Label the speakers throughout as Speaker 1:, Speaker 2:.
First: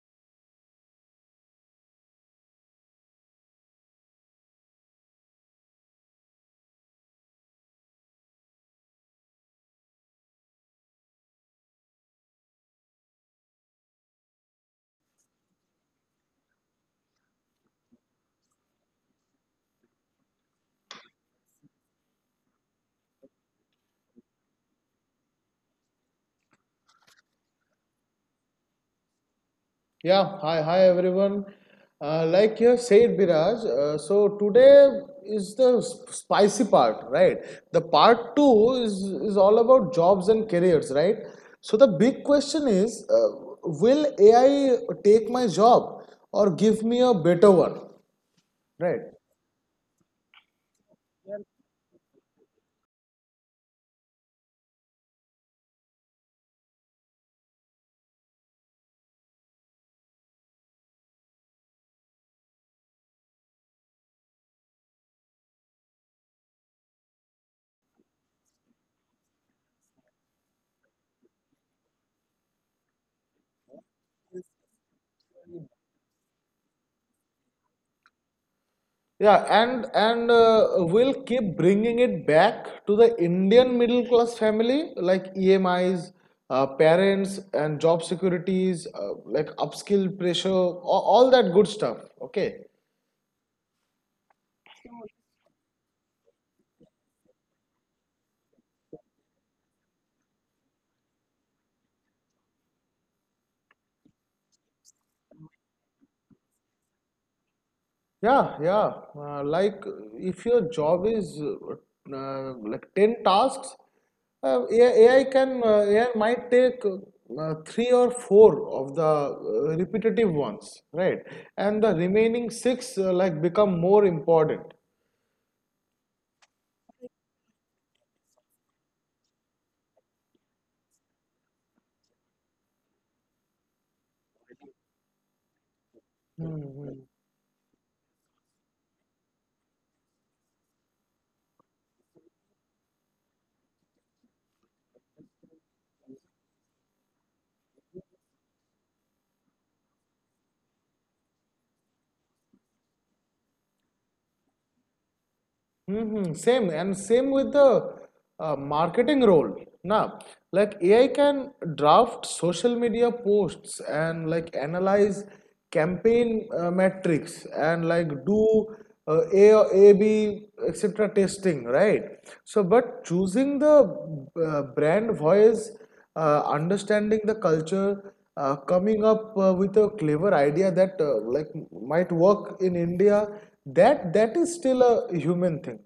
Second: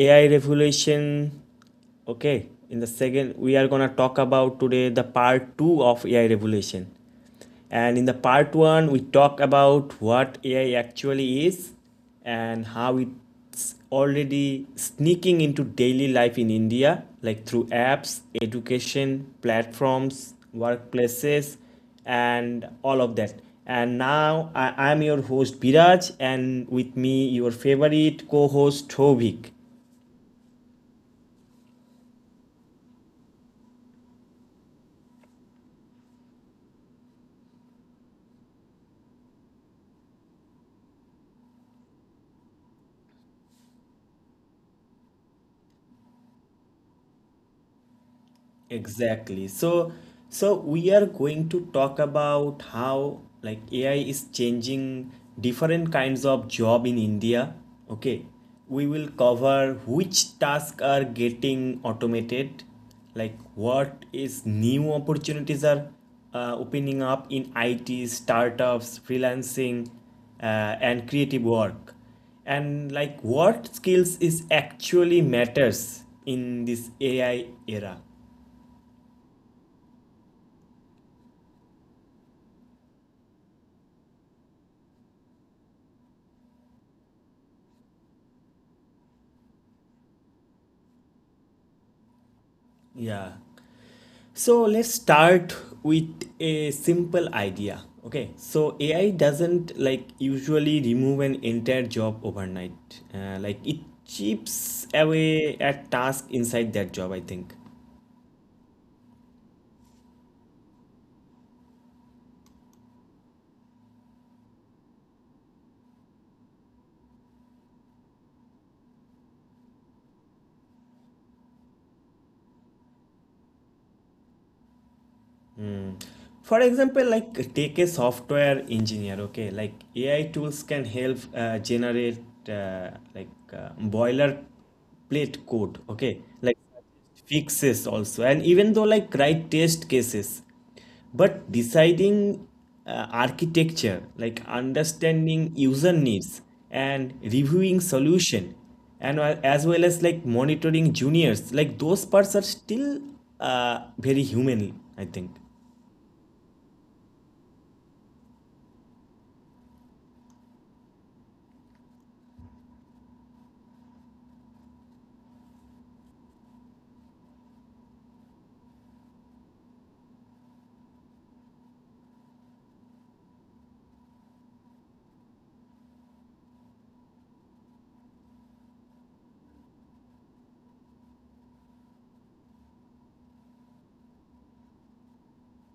Speaker 1: AI revolution. Okay, in the second, we are gonna talk about today the part two of AI revolution. And in the part one, we talked about what AI actually is and how it's already sneaking into daily life in India, like through apps, education, platforms, workplaces, and all of that. And now I am your host Biraj, and with me, your favorite co host Hovik.
Speaker 2: Yeah, hi, hi everyone. Like you have said, Biraj, so today is the spicy part, right? The part two is all about jobs and careers, right? So the big question is will AI take my job or give me a better one, right?
Speaker 1: Exactly. So we are going to talk about how like AI is changing different kinds of job in India. Okay. We will cover which tasks are getting automated, like what is new opportunities are opening up in IT, startups, freelancing, and creative work and like what skills is actually matters in this AI era.
Speaker 2: Yeah, and we'll keep bringing it back to the Indian middle class family, like EMIs, parents, and job securities, like upskill pressure, all that good stuff. Okay.
Speaker 1: Yeah. So let's start with a simple idea. Okay. So AI doesn't like usually remove an entire job overnight. Like it chips away at task inside that job, I think.
Speaker 2: Yeah, yeah. Like if your job is like 10 tasks, AI might take three or four of the repetitive ones, right? And the remaining six like become more important.
Speaker 1: Mm. For example, like take a software engineer, okay, like AI tools can help generate like boilerplate code, okay, like
Speaker 2: Mhm.
Speaker 1: fixes also, and even though like write test cases, but deciding architecture, like understanding user needs and reviewing solution, and as well as like monitoring juniors, like those parts are still very human, I think.
Speaker 2: Mm-hmm. Same and same with the marketing role. Now, like AI can draft social media posts and like analyze campaign metrics and like do A or AB etc. testing, right? So, but choosing the brand voice, understanding the culture, coming up with a clever idea that like might work in India, that is still a human thing.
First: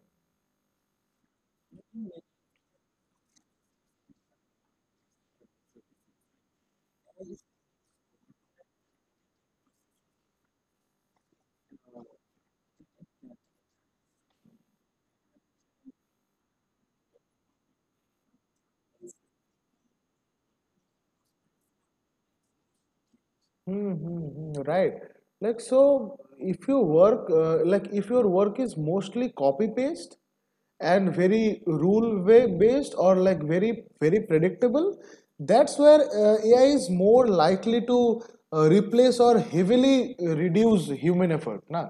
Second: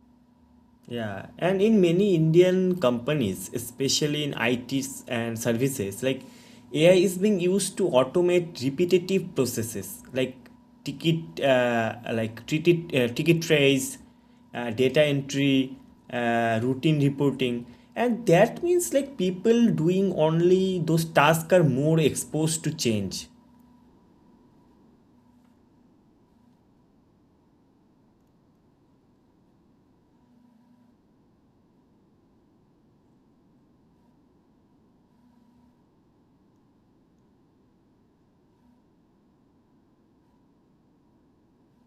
Speaker 1: Yeah, and in many Indian companies, especially in ITs and services, like AI is being used to automate repetitive processes like ticket trace, data entry, routine reporting, and that means like people doing only those tasks are more exposed to change.
Speaker 2: Hmm, hmm, hmm, right. Like so, if you work, like if your work is mostly copy paste and very rule way based or like very predictable, that's where AI is more likely to replace or heavily reduce human effort, na.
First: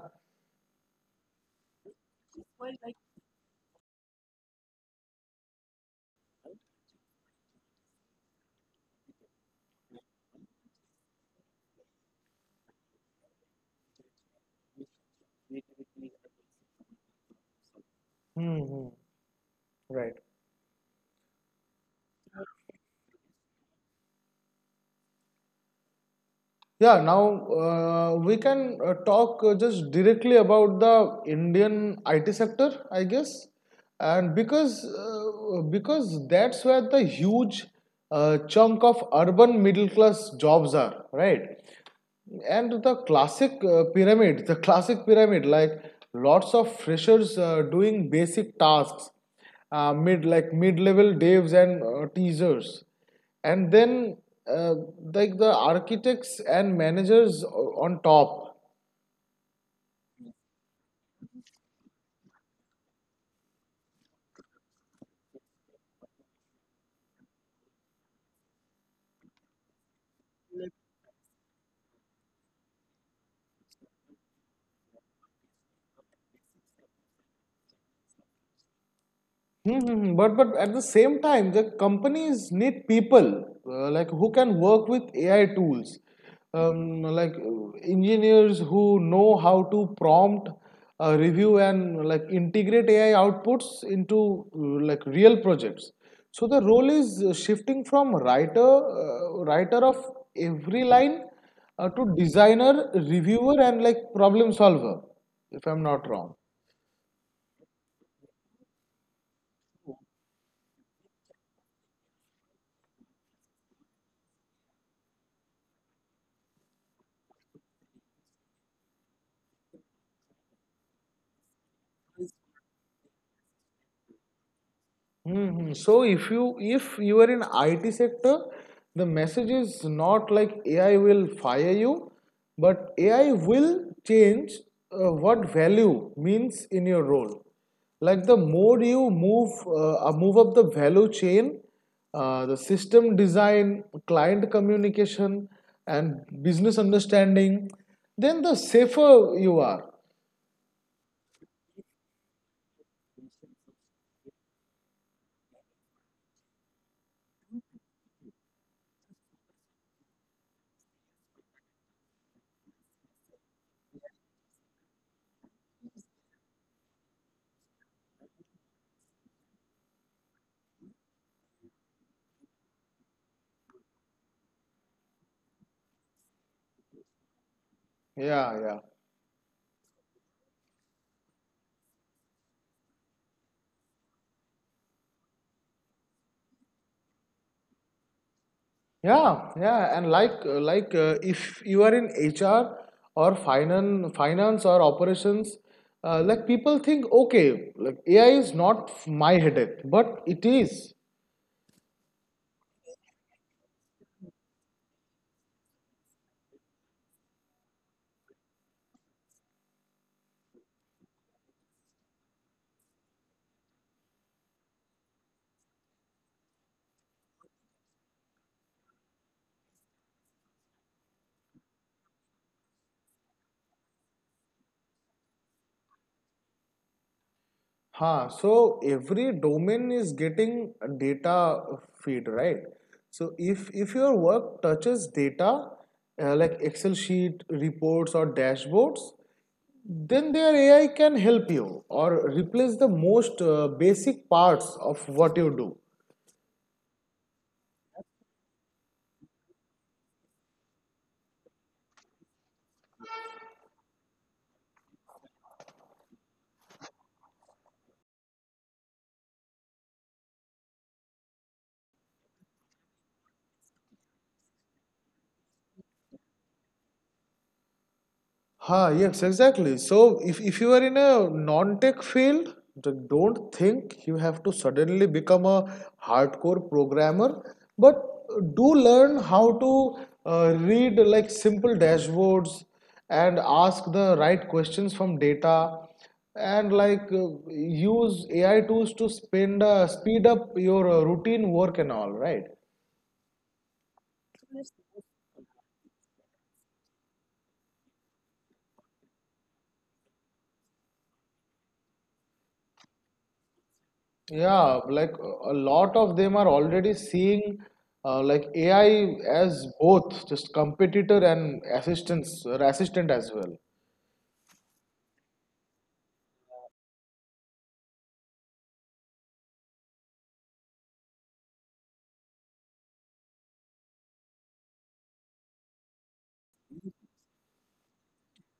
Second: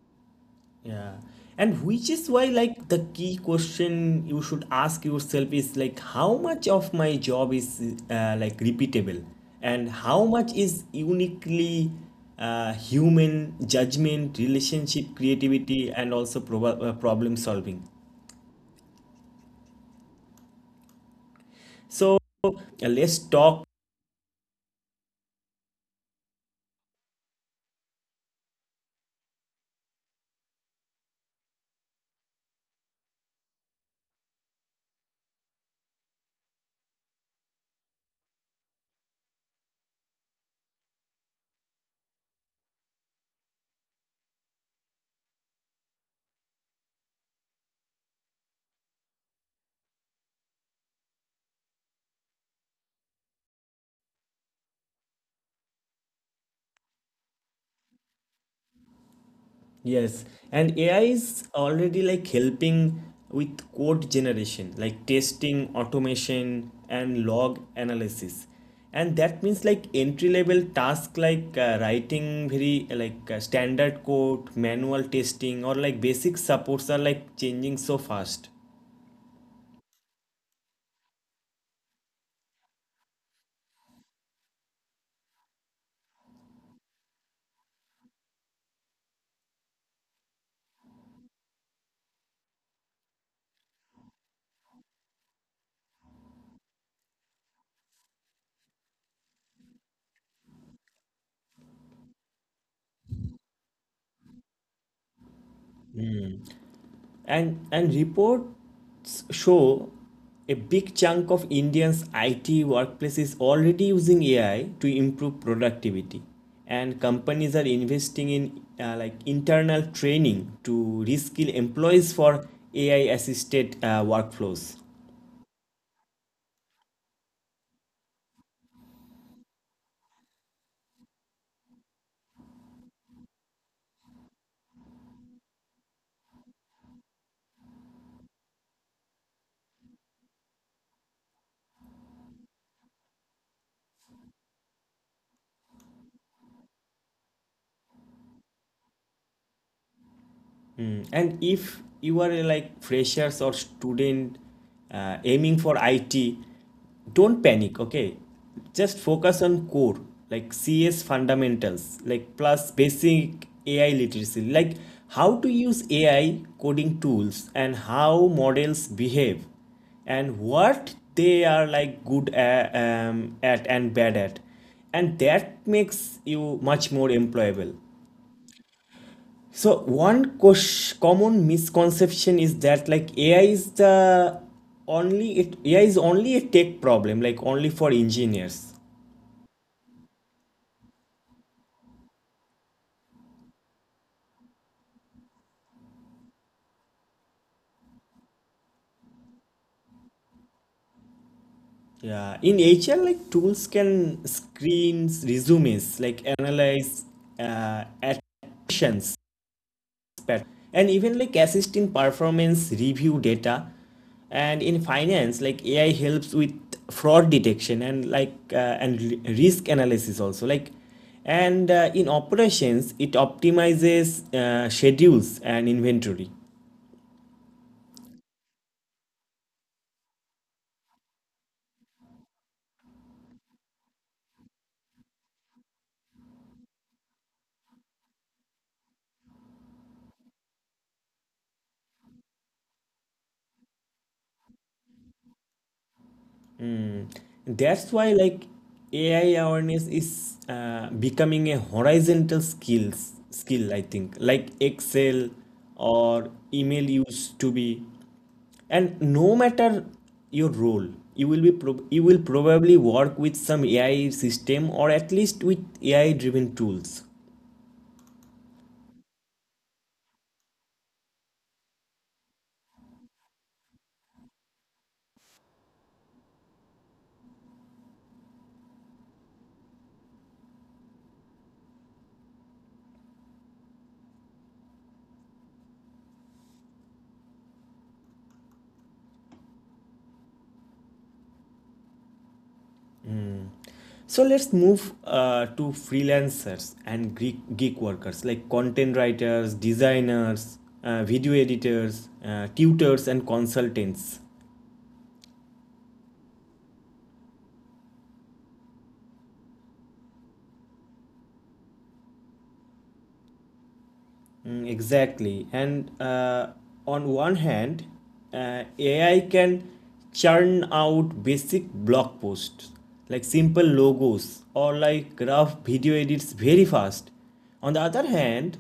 Speaker 1: Yeah. And which is why, like, the key question you should ask yourself is, like, how much of my job is, like, repeatable? And how much is uniquely human judgment, relationship, creativity, and also problem solving?
Speaker 2: Hmm, hmm. Right.
Speaker 1: So, uh, let's talk.
Speaker 2: Yeah, now we can talk just directly about the Indian IT sector, I guess. And because that's where the huge chunk of urban middle class jobs are, right? And the classic pyramid, like lots of freshers doing basic tasks, mid-level devs and teasers, and then uh, like the architects and managers on top.
Speaker 1: Yes, and AI is already like helping with code generation, like testing, automation, and log analysis. And that means like entry level task like writing very like standard code, manual testing, or like basic supports are like changing so fast.
Speaker 2: Mm-hmm. But at the same time, the companies need people like who can work with AI tools, like engineers who know how to prompt, review, and like integrate AI outputs into like real projects. So the role is shifting from writer of every line, to designer, reviewer, and like problem solver, if I'm not wrong.
Speaker 1: And reports show a big chunk of Indians' IT workplaces already using AI to improve productivity, and companies are investing in like internal training to reskill employees for AI-assisted workflows.
Speaker 2: Hmm. So if you are in IT sector, the message is not like AI will fire you, but AI will change what value means in your role. Like the more you move move up the value chain, the system design, client communication, and business understanding, then the safer you are.
Speaker 1: Mm. And if you are like freshers or student aiming for IT, don't panic, okay? Just focus on core, like CS fundamentals, like plus basic AI literacy, like how to use AI coding tools and how models behave and what they are like good at and bad at. And that makes you much more employable.
Speaker 2: Yeah, yeah.
Speaker 1: So one common misconception is that like AI is the only it AI is only a tech problem, like only for engineers.
Speaker 2: Yeah, yeah, and if you are in HR or finance or operations, like people think, okay, like AI is not my headache, but it is.
Speaker 1: Yeah, in HR like tools can screens resumes, like analyze uh, attritions, pat- and even like assist in performance review data, and in finance like AI helps with fraud detection and like risk analysis also, like, and in operations it optimizes schedules and inventory.
Speaker 2: Huh. So every domain is getting a data feed, right? So if your work touches data, like Excel sheet, reports or dashboards, then their AI can help you or replace the most basic parts of what you do.
Speaker 1: That's why like AI awareness is becoming a horizontal skill, I think, like Excel or email used to be. And no matter your role, you will be prob- you will probably work with some AI system or at least with AI driven tools.
Speaker 2: Huh, yes, exactly. So if you are in a non-tech field, then don't think you have to suddenly become a hardcore programmer, but do learn how to read like simple dashboards and ask the right questions from data and like use AI tools to speed up your routine work and all, right?
Speaker 1: So let's move to freelancers and geek workers, like content writers, designers, video editors, tutors, and consultants.
Speaker 2: Yeah, like a lot of them are already seeing like AI as both just competitor and assistance or assistant as well.
Speaker 1: Mm, exactly. And on one hand, AI can churn out basic blog posts, like simple logos or like rough video edits, very fast. On the other hand,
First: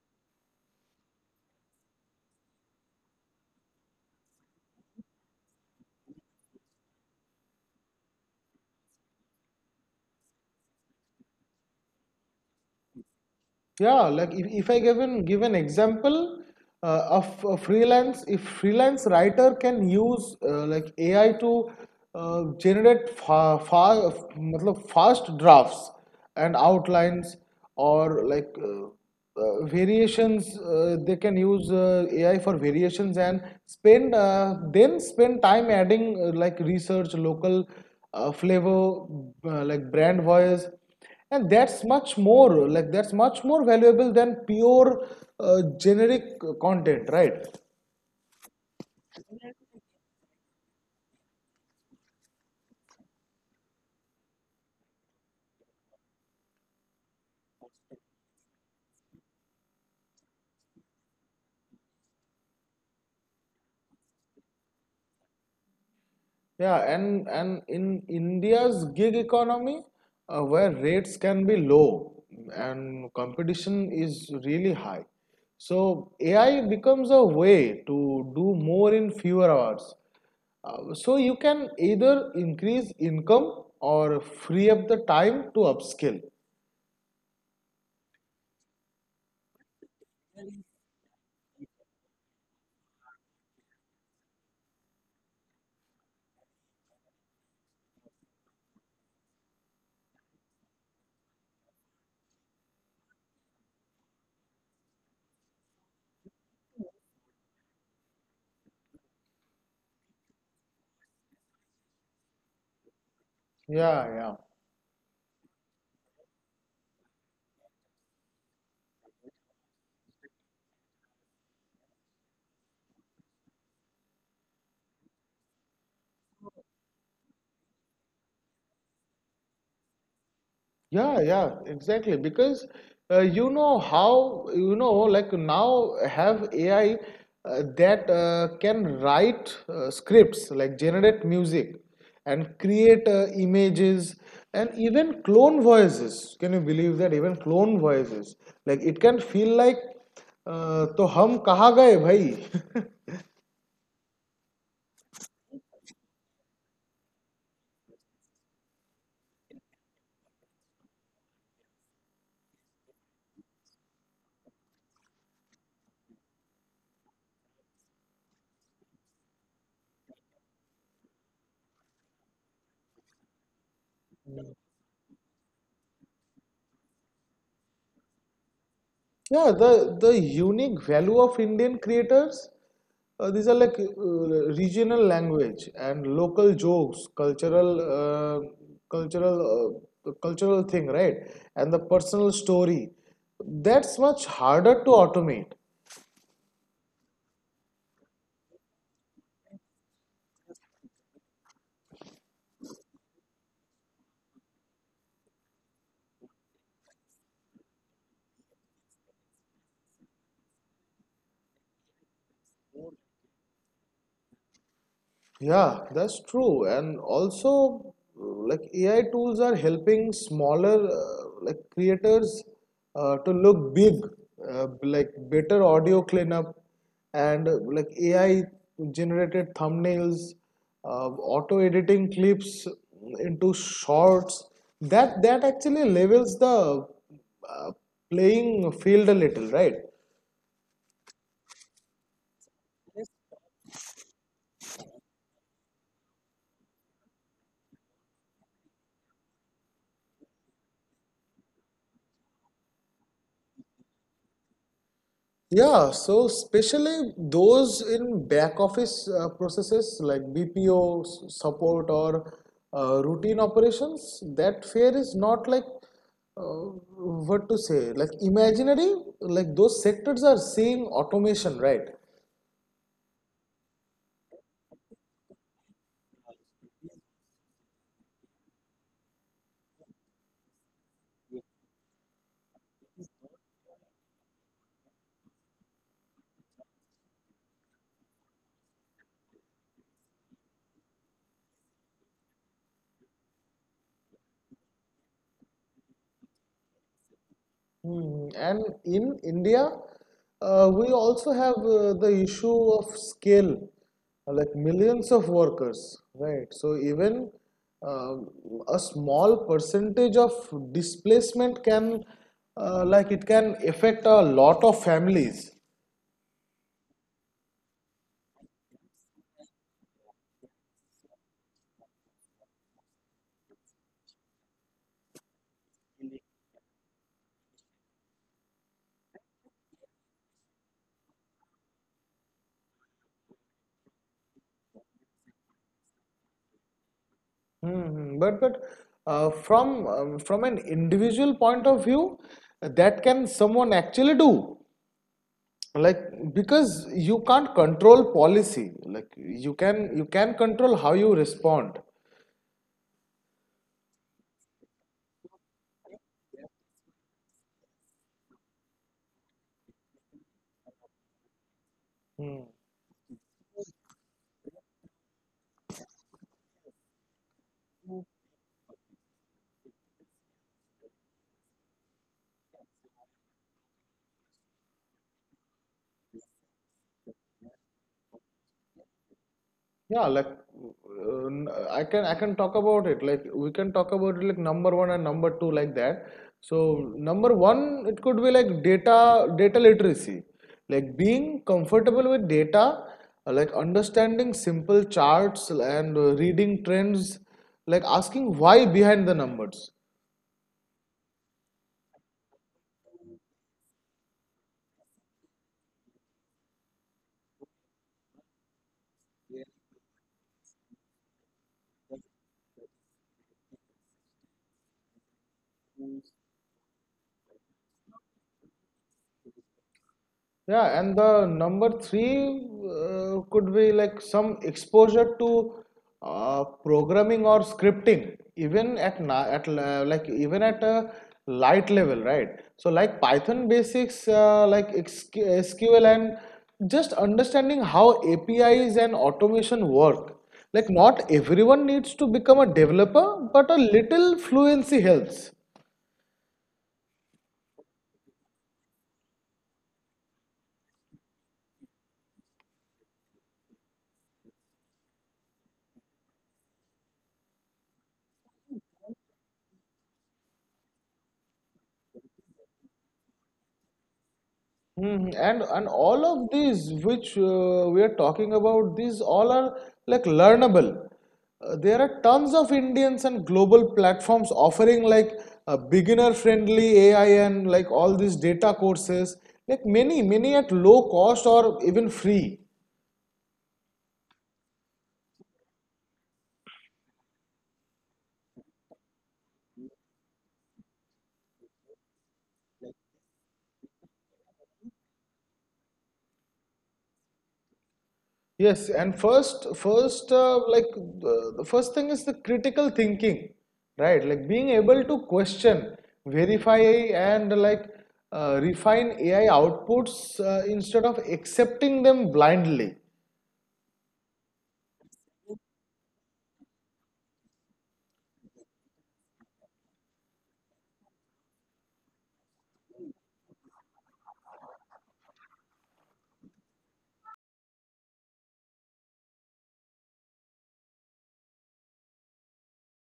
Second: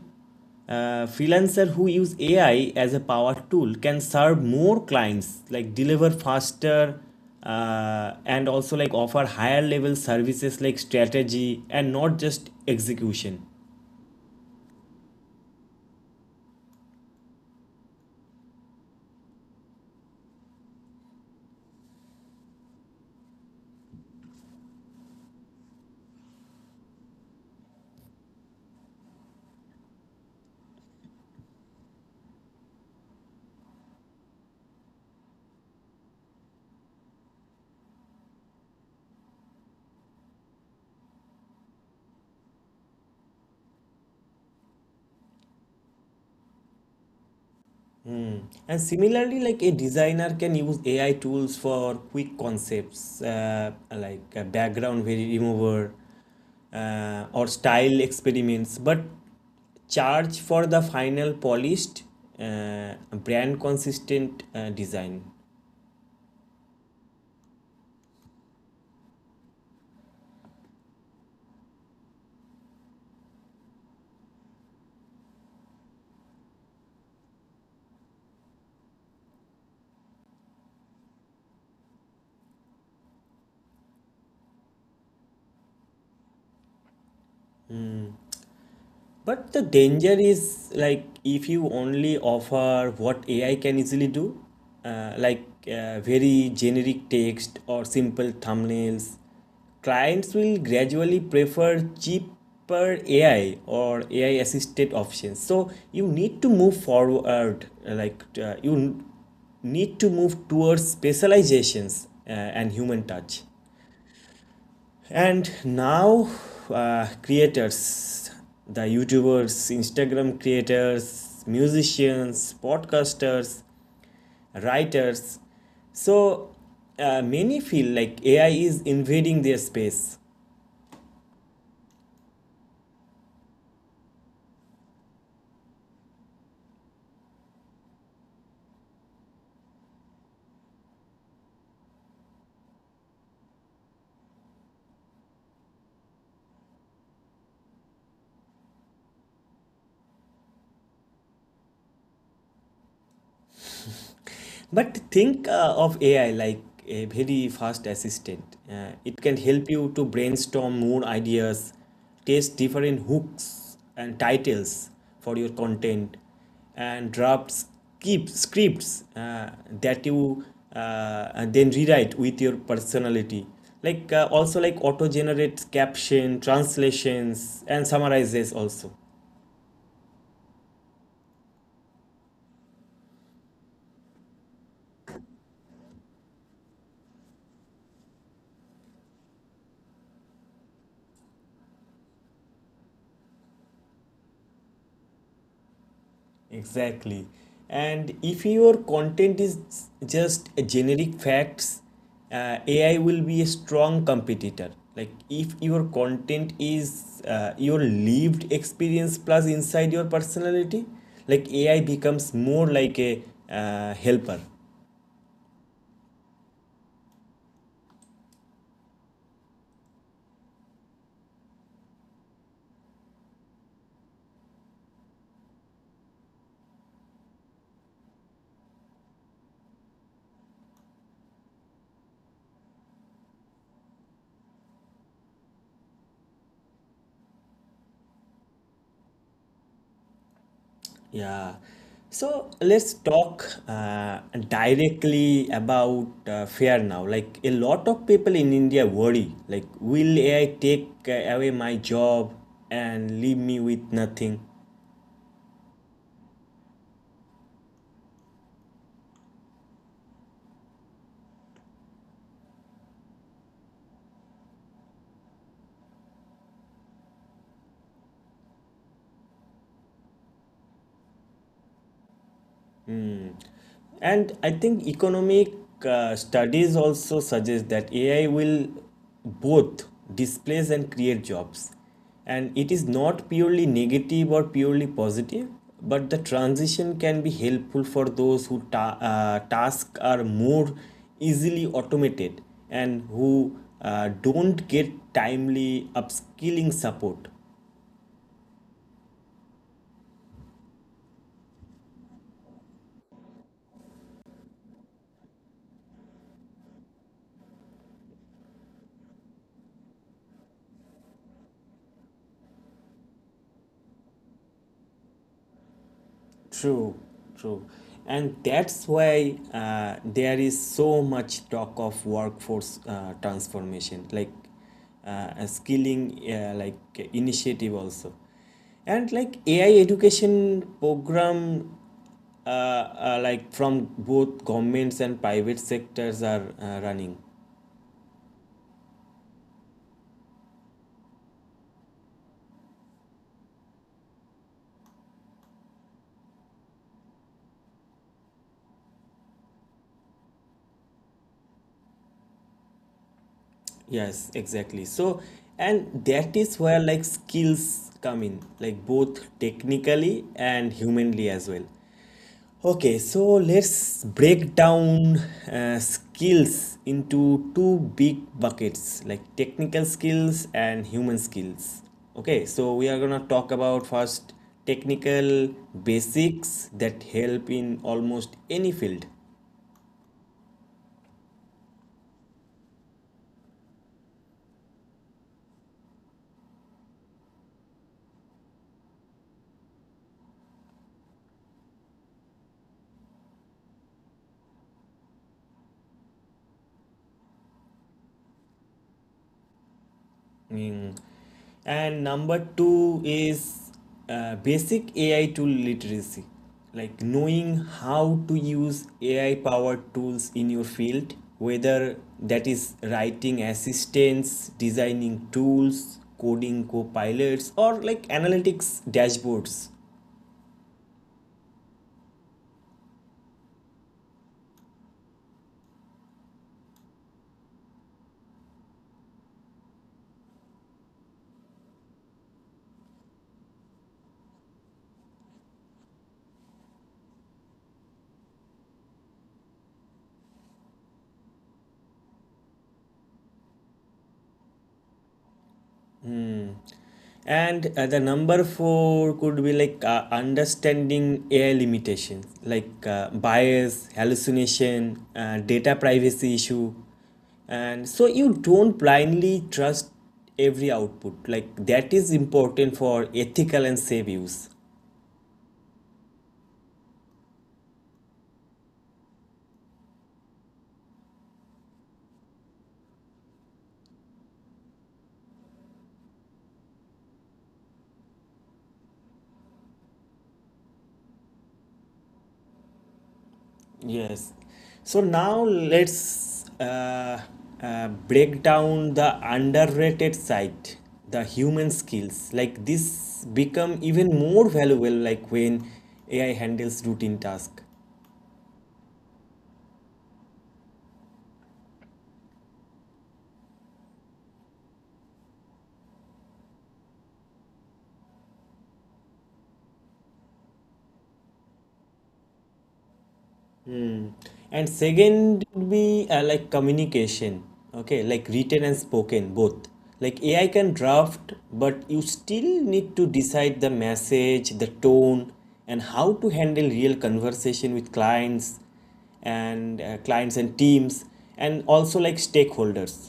Speaker 1: freelancers who use AI as a power tool can serve more clients, like deliver faster, and also like offer higher level services like strategy and not just execution.
Speaker 2: Yeah, like if I give an example of a freelance, if freelance writer can use like AI to generate मतलब fast drafts and outlines or like variations, they can use AI for variations and spend then spend time adding like research, local flavor, like brand voice, and that's much more like that's much more valuable than pure generic content, right?
Speaker 1: And similarly, like a designer can use AI tools for quick concepts, like background remover or style experiments, but charge for the final polished, brand consistent design.
Speaker 2: Yeah, and in India's gig economy, where rates can be low and competition is really high, so AI becomes a way to do more in fewer hours, so you can either increase income or free up the time to upskill.
Speaker 1: But the danger is, like, if you only offer what AI can easily do, like very generic text or simple thumbnails, clients will gradually prefer cheaper AI or AI assisted options. So you need to move forward, like you need to move towards specializations and human touch.
Speaker 2: Yeah, yeah.
Speaker 1: And now, creators, the YouTubers, Instagram creators, musicians, podcasters, writers, so many feel like AI is invading their space.
Speaker 2: Yeah, yeah, exactly. Because you know, like now have AI that can write scripts, like generate music and create images, and even clone voices. Can you believe that? Even clone voices. Like it can feel like, तो हम कहाँ गए भाई?
Speaker 1: But think of AI like a very fast assistant. It can help you to brainstorm more ideas, test different hooks and titles for your content, and draft keep scripts that you and then rewrite with your personality. Like also like auto generates caption, translations, and summarizes also.
Speaker 2: Yeah, the unique value of Indian creators, these are like regional language and local jokes, cultural thing, right? And the personal story. That's much harder to automate.
Speaker 1: Exactly. And if your content is just generic facts, AI will be a strong competitor. Like if your content is your lived experience plus inside your personality, like AI becomes more like a helper.
Speaker 2: Yeah, that's true. And also, like AI tools are helping smaller like creators to look big, like better audio cleanup and like AI generated thumbnails, auto editing clips into shorts. That actually levels the uh, playing field a little, right?
Speaker 1: Yeah. So let's talk directly about fear now. Like a lot of people in India worry, like, will AI take away my job and leave me with nothing?
Speaker 2: Yeah, so especially those in back office processes like BPO support or routine operations, that fear is not like uh, like imaginary, like those sectors are seeing automation, right?
Speaker 1: And I think economic studies also suggest that AI will both displace and create jobs. And it is not purely negative or purely positive, but the transition can be helpful for those who tasks are more easily automated and who don't get timely upskilling support.
Speaker 2: Mm. And in India, we also have the issue of scale, like millions of workers, right? So even um a small percentage of displacement can, like it can affect a lot of families.
Speaker 1: True, true. And that's why there is so much talk of workforce transformation, like a skilling like initiative also. And like AI education program like from both governments and private sectors are running.
Speaker 2: Hmm, hmm. But from an individual point of view, that can someone actually do? Like because you can't control policy, like you can control how you respond.
Speaker 1: Yes, exactly. So, and that is where like skills come in, like both technically and humanly as well.
Speaker 2: Hmm.
Speaker 1: Okay, so let's break down skills into two big buckets, like technical skills and human skills. Okay, so we are gonna talk about first technical basics that help in almost any field.
Speaker 2: Yeah, like I can talk about it, like number one and number two, like that. So number one, it could be like data literacy, like being comfortable with data, like understanding simple charts and reading trends, like asking why behind the numbers.
Speaker 1: Mm. And number two is basic AI tool literacy, like knowing how to use AI powered tools in your field, whether that is writing assistants, designing tools, coding co pilots, or like analytics dashboards.
Speaker 2: Yeah, and the number three could be like some exposure to programming or scripting, even at even at a light level, right? So like Python basics, like XQ SQL, and just understanding how APIs and automation work. Like not everyone needs to become a developer, but a little fluency helps.
Speaker 1: And the number four could be like understanding AI limitations, like bias, hallucination, data privacy issue. And so you don't blindly trust every output. Like that is important for ethical and safe use.
Speaker 2: Mhm. And all of these which we are talking about, these all are like learnable. There are tons of Indians and global platforms offering like beginner-friendly AI and like all these data courses, like many at low cost or even free.
Speaker 1: Yes. So now let's break down the underrated side, the human skills. Like this become even more valuable like when AI handles routine task.
Speaker 2: Yes, and first, the first thing is the critical thinking, right? Like being able to question, verify, and like refine AI outputs instead of accepting them blindly.
Speaker 1: And second would be like communication, okay, like written and spoken both. Like AI can draft, but you still need to decide the message, the tone, and how to handle real conversation with clients and teams, and also like stakeholders.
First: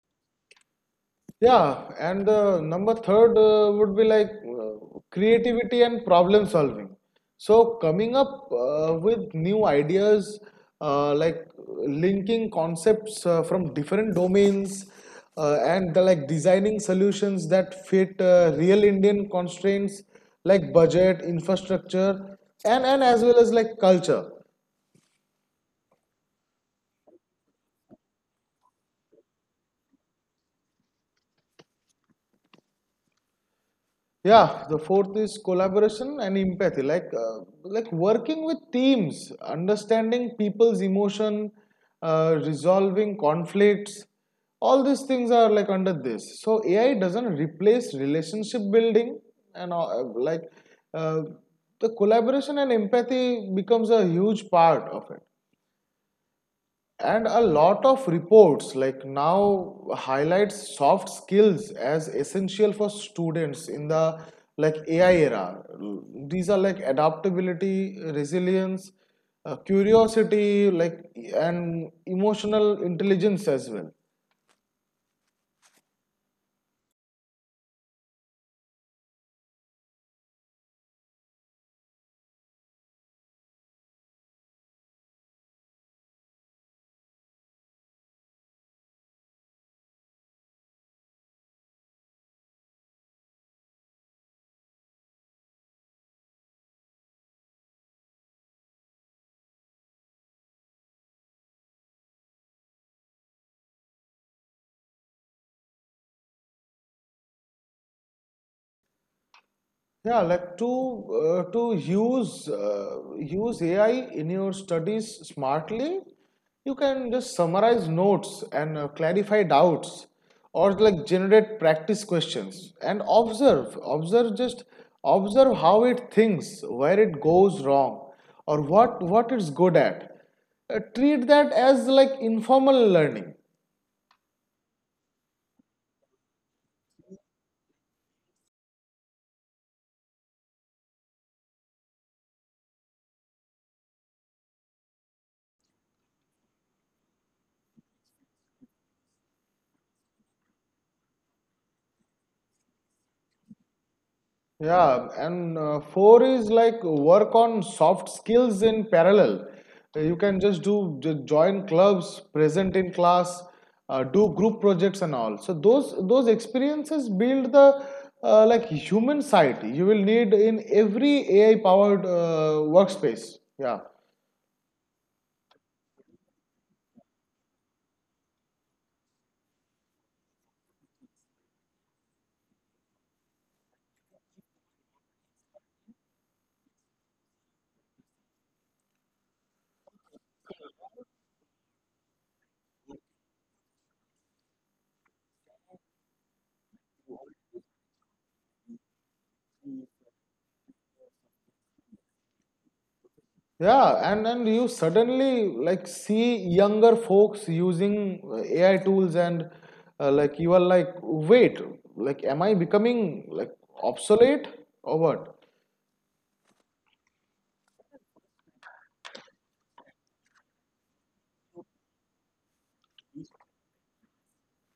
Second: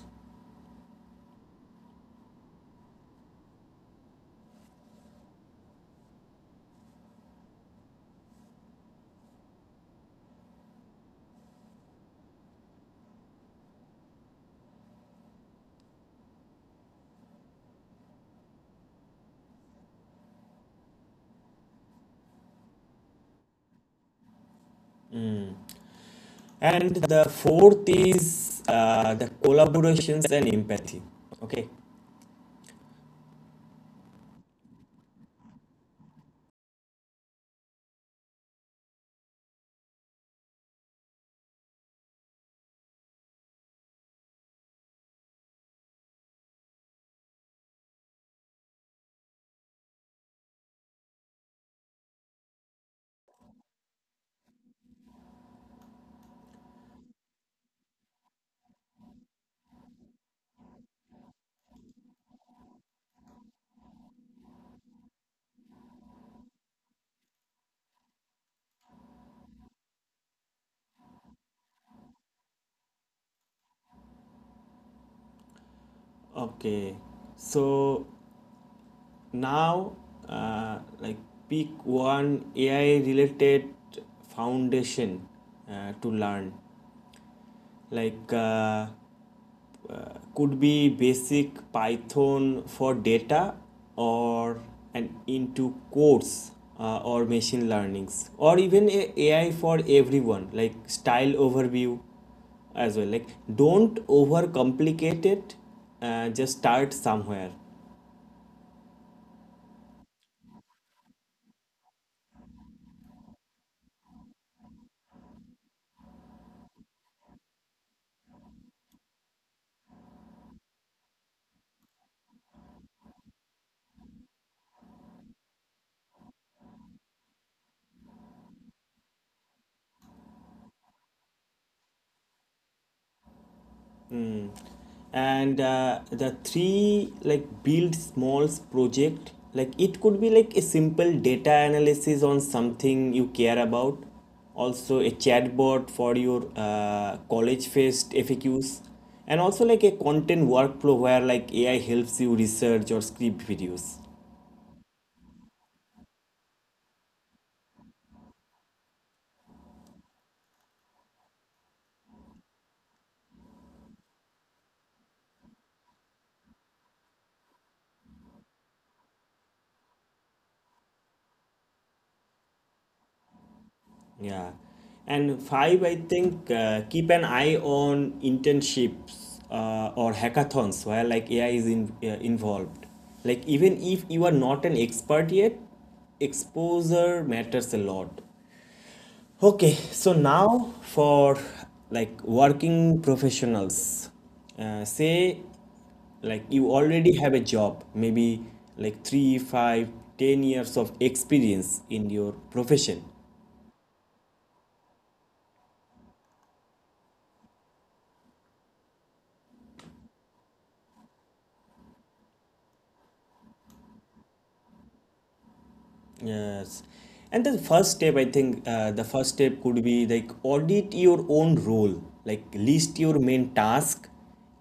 Speaker 2: Yeah, and number third would be like creativity and problem solving. So coming up with new ideas, like linking concepts from different domains, like designing solutions that fit real Indian constraints like budget, infrastructure, and as well as like culture.
Speaker 1: And the fourth is the collaborations and empathy. Okay.
Speaker 2: Yeah, the fourth is collaboration and empathy, like working with teams, understanding people's emotion, resolving conflicts. All these things are like under this. So AI doesn't replace relationship building, and uh, the collaboration and empathy becomes a huge part of it. And a lot of reports like now highlights soft skills as essential for students in the like AI era. These are like adaptability, resilience, curiosity, like, and emotional intelligence as well.
Speaker 1: Okay. So now, like pick one AI related foundation to learn, like uh, could be basic Python for data, or an into codes, or machine learnings, or even a AI for everyone like style overview as well. Like don't overcomplicate it, just start somewhere.
Speaker 2: Yeah, like to use AI in your studies smartly, you can just summarize notes and clarify doubts, or like generate practice questions and observe how it thinks, where it goes wrong, or what it's good at. Treat that as like informal learning.
Speaker 1: And the three, like, build smalls project, like it could be like a simple data analysis on something you care about, also a chatbot for your college fest FAQs, and also like a content workflow where like AI helps you research or script videos.
Speaker 2: Yeah, and four is like work on soft skills in parallel. You can just join clubs, present in class, do group projects and all. So those experiences build the like human side you will need in every AI powered workspace. Yeah.
Speaker 1: Yeah. And five, I think keep an eye on internships or hackathons where like AI is involved. Like even if you are not an expert yet, exposure matters a lot. Okay, so now for like working professionals, say like you already have a job, maybe like 3, 5, 10 years of experience in your profession.
Speaker 2: Yeah, and you suddenly like see younger folks using AI tools, and like you are like, wait, like am I becoming like obsolete or what?
Speaker 1: Yes. And the first step, I think, the first step could be like audit your own role, like list your main task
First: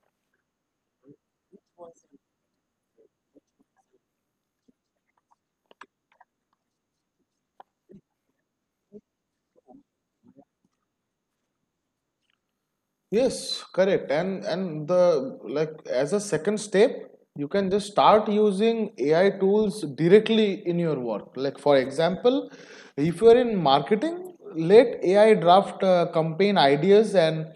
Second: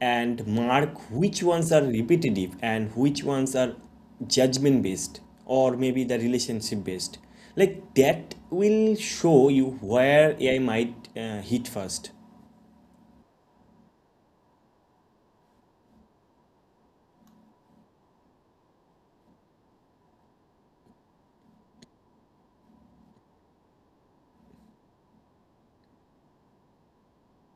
Speaker 1: and mark which ones are repetitive and which ones are judgment based, or maybe the relationship based. Like that will show you where AI might hit first.
Speaker 2: Yes, correct. And the like as a second step, you can just start using AI tools directly in your work. Like for example, if you are in marketing, let AI draft campaign ideas and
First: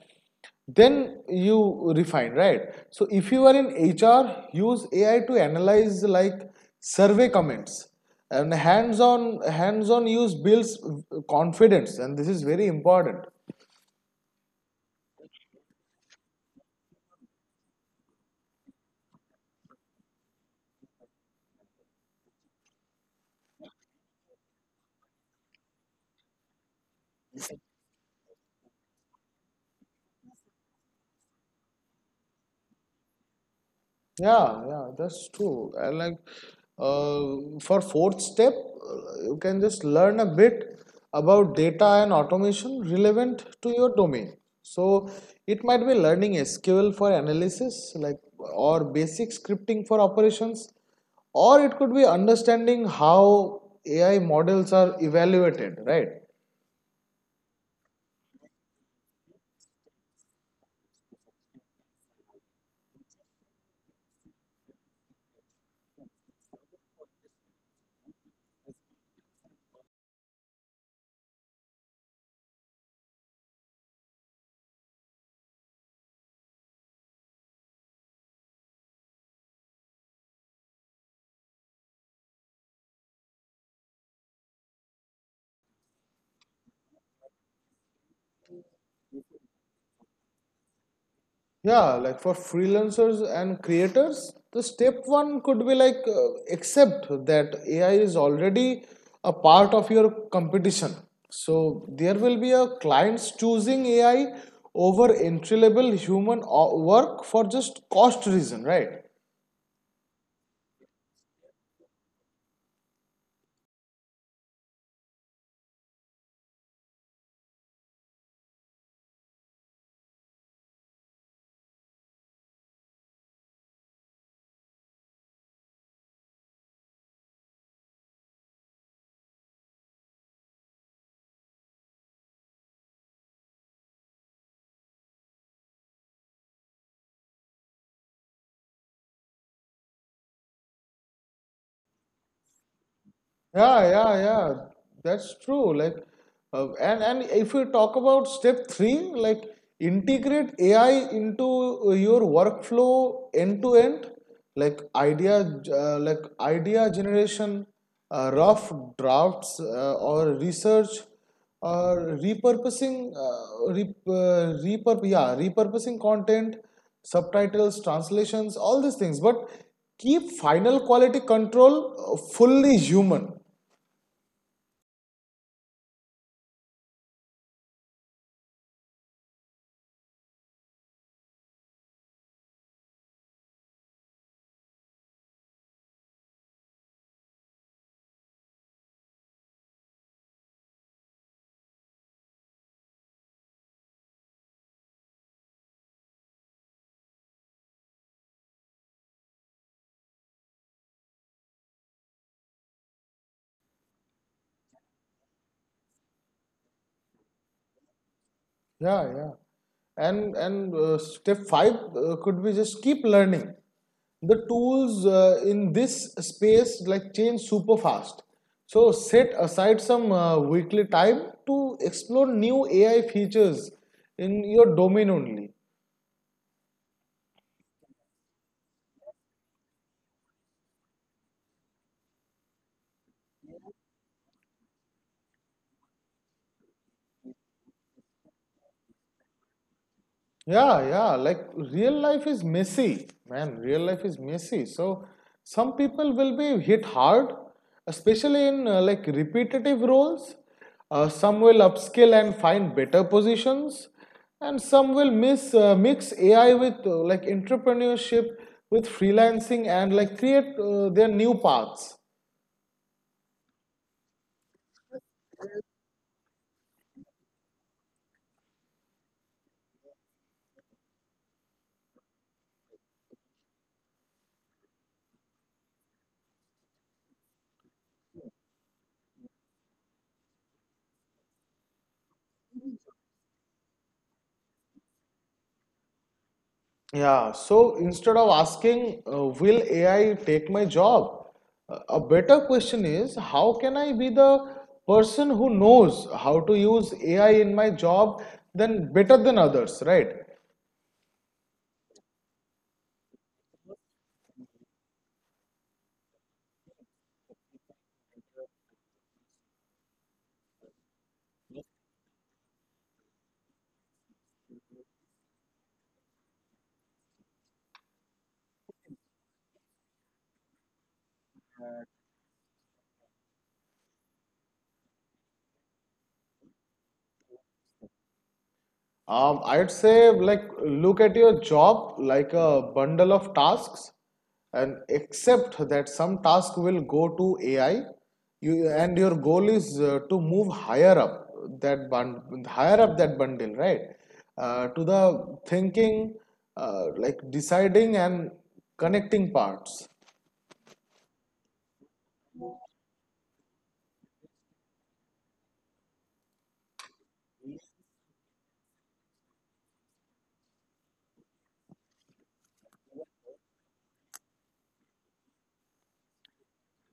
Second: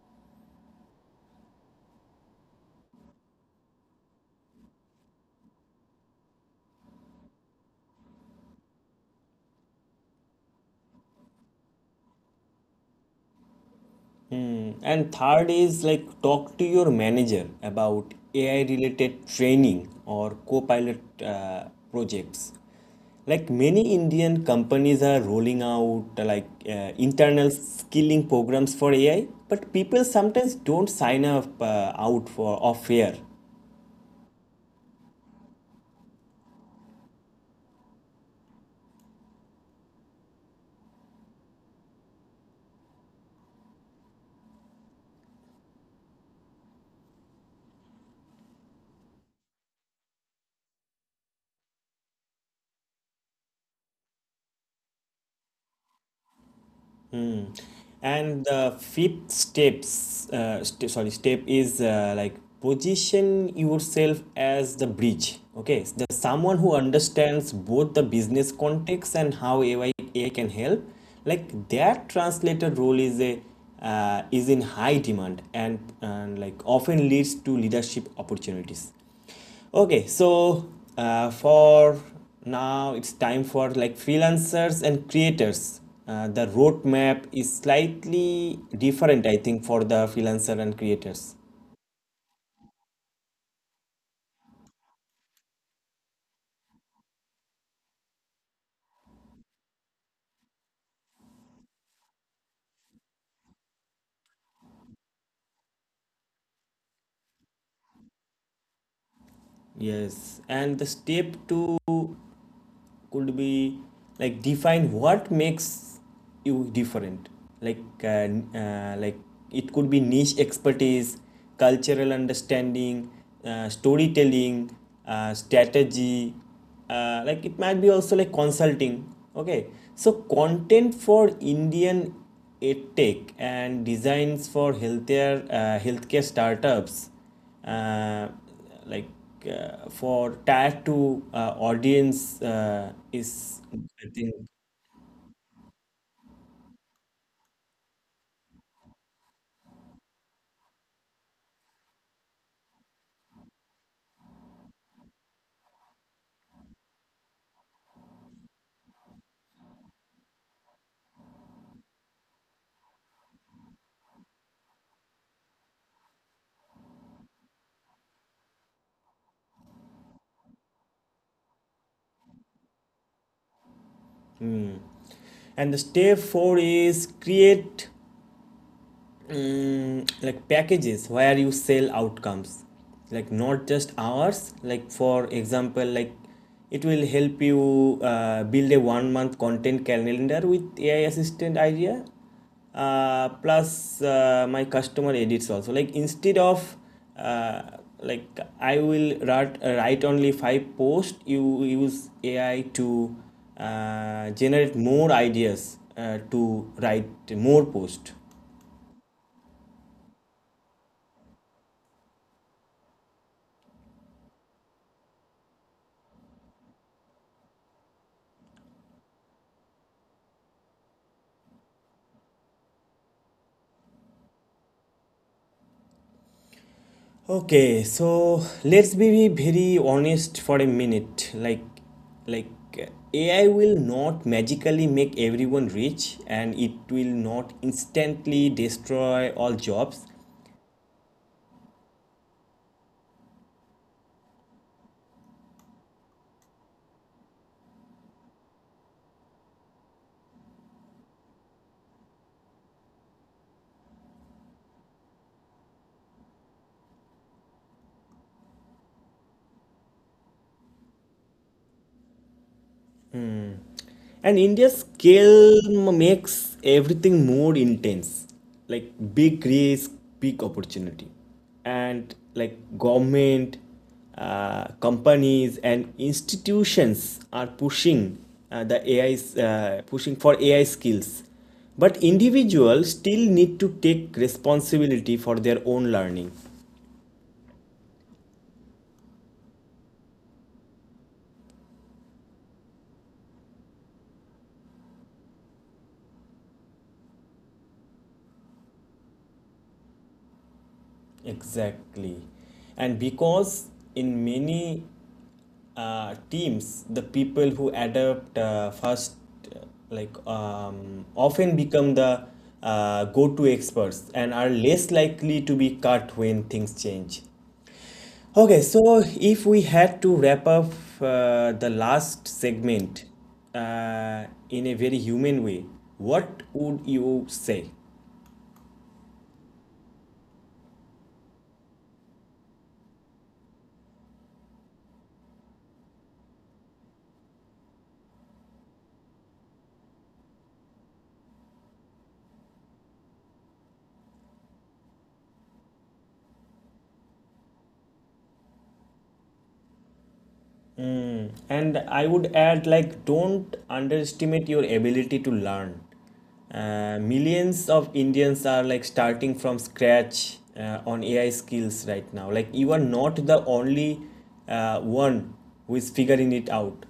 Speaker 2: then you refine, right? So if you are in HR, use AI to analyze like survey comments, and hands-on use builds confidence, and this is very important.
Speaker 1: And third is like talk to your manager about AI related training or co-pilot projects. Like many Indian companies are rolling out like internal skilling programs for AI, but people sometimes don't sign up out for of fear.
Speaker 2: Yeah, yeah, that's true. And like for fourth step, you can just learn a bit about data and automation relevant to your domain. So it might be learning SQL for analysis, like or basic scripting for operations, or it could be understanding how AI models are evaluated, right?
Speaker 1: And the fifth steps, sorry, step is like position yourself as the bridge. Okay, the someone who understands both the business context and how AI can help. Like that translator role is in high demand, and, like often leads to leadership opportunities. Okay, so for now, it's time for like freelancers and creators. The roadmap is slightly different, I think, for the freelancer and creators.
Speaker 2: Yeah, like for freelancers and creators, the step one could be like accept that AI is already a part of your competition. So there will be a clients choosing AI over entry level work for just cost reason, right?
Speaker 1: Yes, and the step to could be like define what makes you different like uh, like it could be niche expertise, cultural understanding, storytelling, strategy, like it might be also like consulting. Okay, so content for indian edtech and designs for healthier healthcare startups, uh, like for tier 2 audience is
Speaker 2: Yeah,
Speaker 1: I
Speaker 2: yeah,
Speaker 1: think.
Speaker 2: yeah. that's true. Like, and if you talk about step three, like integrate AI into your workflow end to end, like like idea generation, rough drafts, or research, or repurposing, rep, repurp, yeah, repurposing content, subtitles, translations, all these things. But keep final quality control fully human.
Speaker 1: And the step 4 is create, like packages where you sell outcomes, like not just hours, like for example, like it will help you build a 1 month content calendar with ai assistant idea, plus my customer edits also, like instead of uh, like i will write only five posts, you use ai to generate more ideas to write more posts.
Speaker 2: Yeah, yeah. And Step five could be just keep learning. The tools in this space like change super fast. So set aside some weekly time to explore new AI features in your domain only.
Speaker 1: Okay, so let's be very honest for a minute. Like uh, AI will not magically make everyone rich, and it will not instantly destroy all jobs.
Speaker 2: Yeah, yeah. Like real life is messy, man. Real life is messy. So some people will be hit hard, especially in like repetitive roles. Some will upskill and find better positions, and some will miss mix AI with like entrepreneurship, with freelancing, and like create their new paths.
Speaker 1: And India's scale m- makes everything more intense, like big risk, big opportunity. And like government, companies, and institutions are pushing, uh, the AI's uh, pushing for AI skills, but individuals still need to take responsibility for their own learning.
Speaker 2: Yeah, so instead of asking, will AI take my job? A better question is, how can I be the person who knows how to use AI in my job than better than others, right?
Speaker 1: Exactly. And because in many teams, the people who adapt first, uh, often become the go-to experts and are less likely to be cut when things change. Okay, so if we had to wrap up the last segment uh, in a very human way, what would you say?
Speaker 2: I'd say like look at your job like a bundle of tasks and accept that some task will go to AI. Your goal is to move higher up that bund higher up that bundle, right? To the thinking, like deciding and connecting parts.
Speaker 1: And I would add, like, don't underestimate your ability to learn. Millions of Indians are like starting from scratch on AI skills right now. Like, you are not the only one who is figuring it out.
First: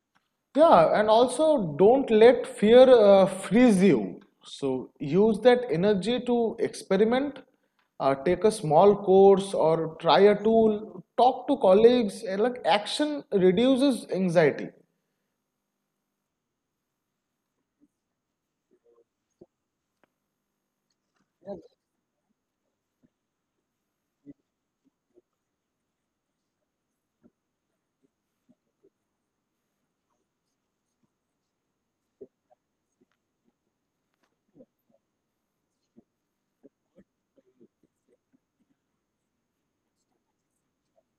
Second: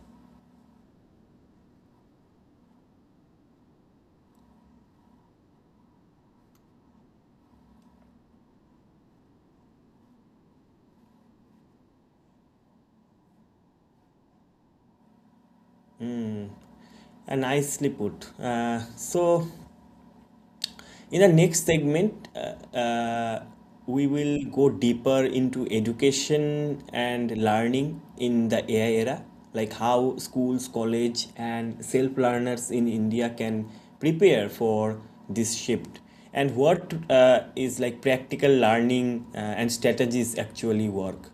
Speaker 2: Yeah, and also don't let fear freeze you. So use that energy to experiment, take a small course or try a tool, talk to colleagues, and like action reduces anxiety.
Speaker 1: And nicely put. In the next segment, uh, we will go deeper into education and learning in the AI era, like how schools, college, and self learners in India can prepare for this shift, and what is like practical learning and strategies actually work.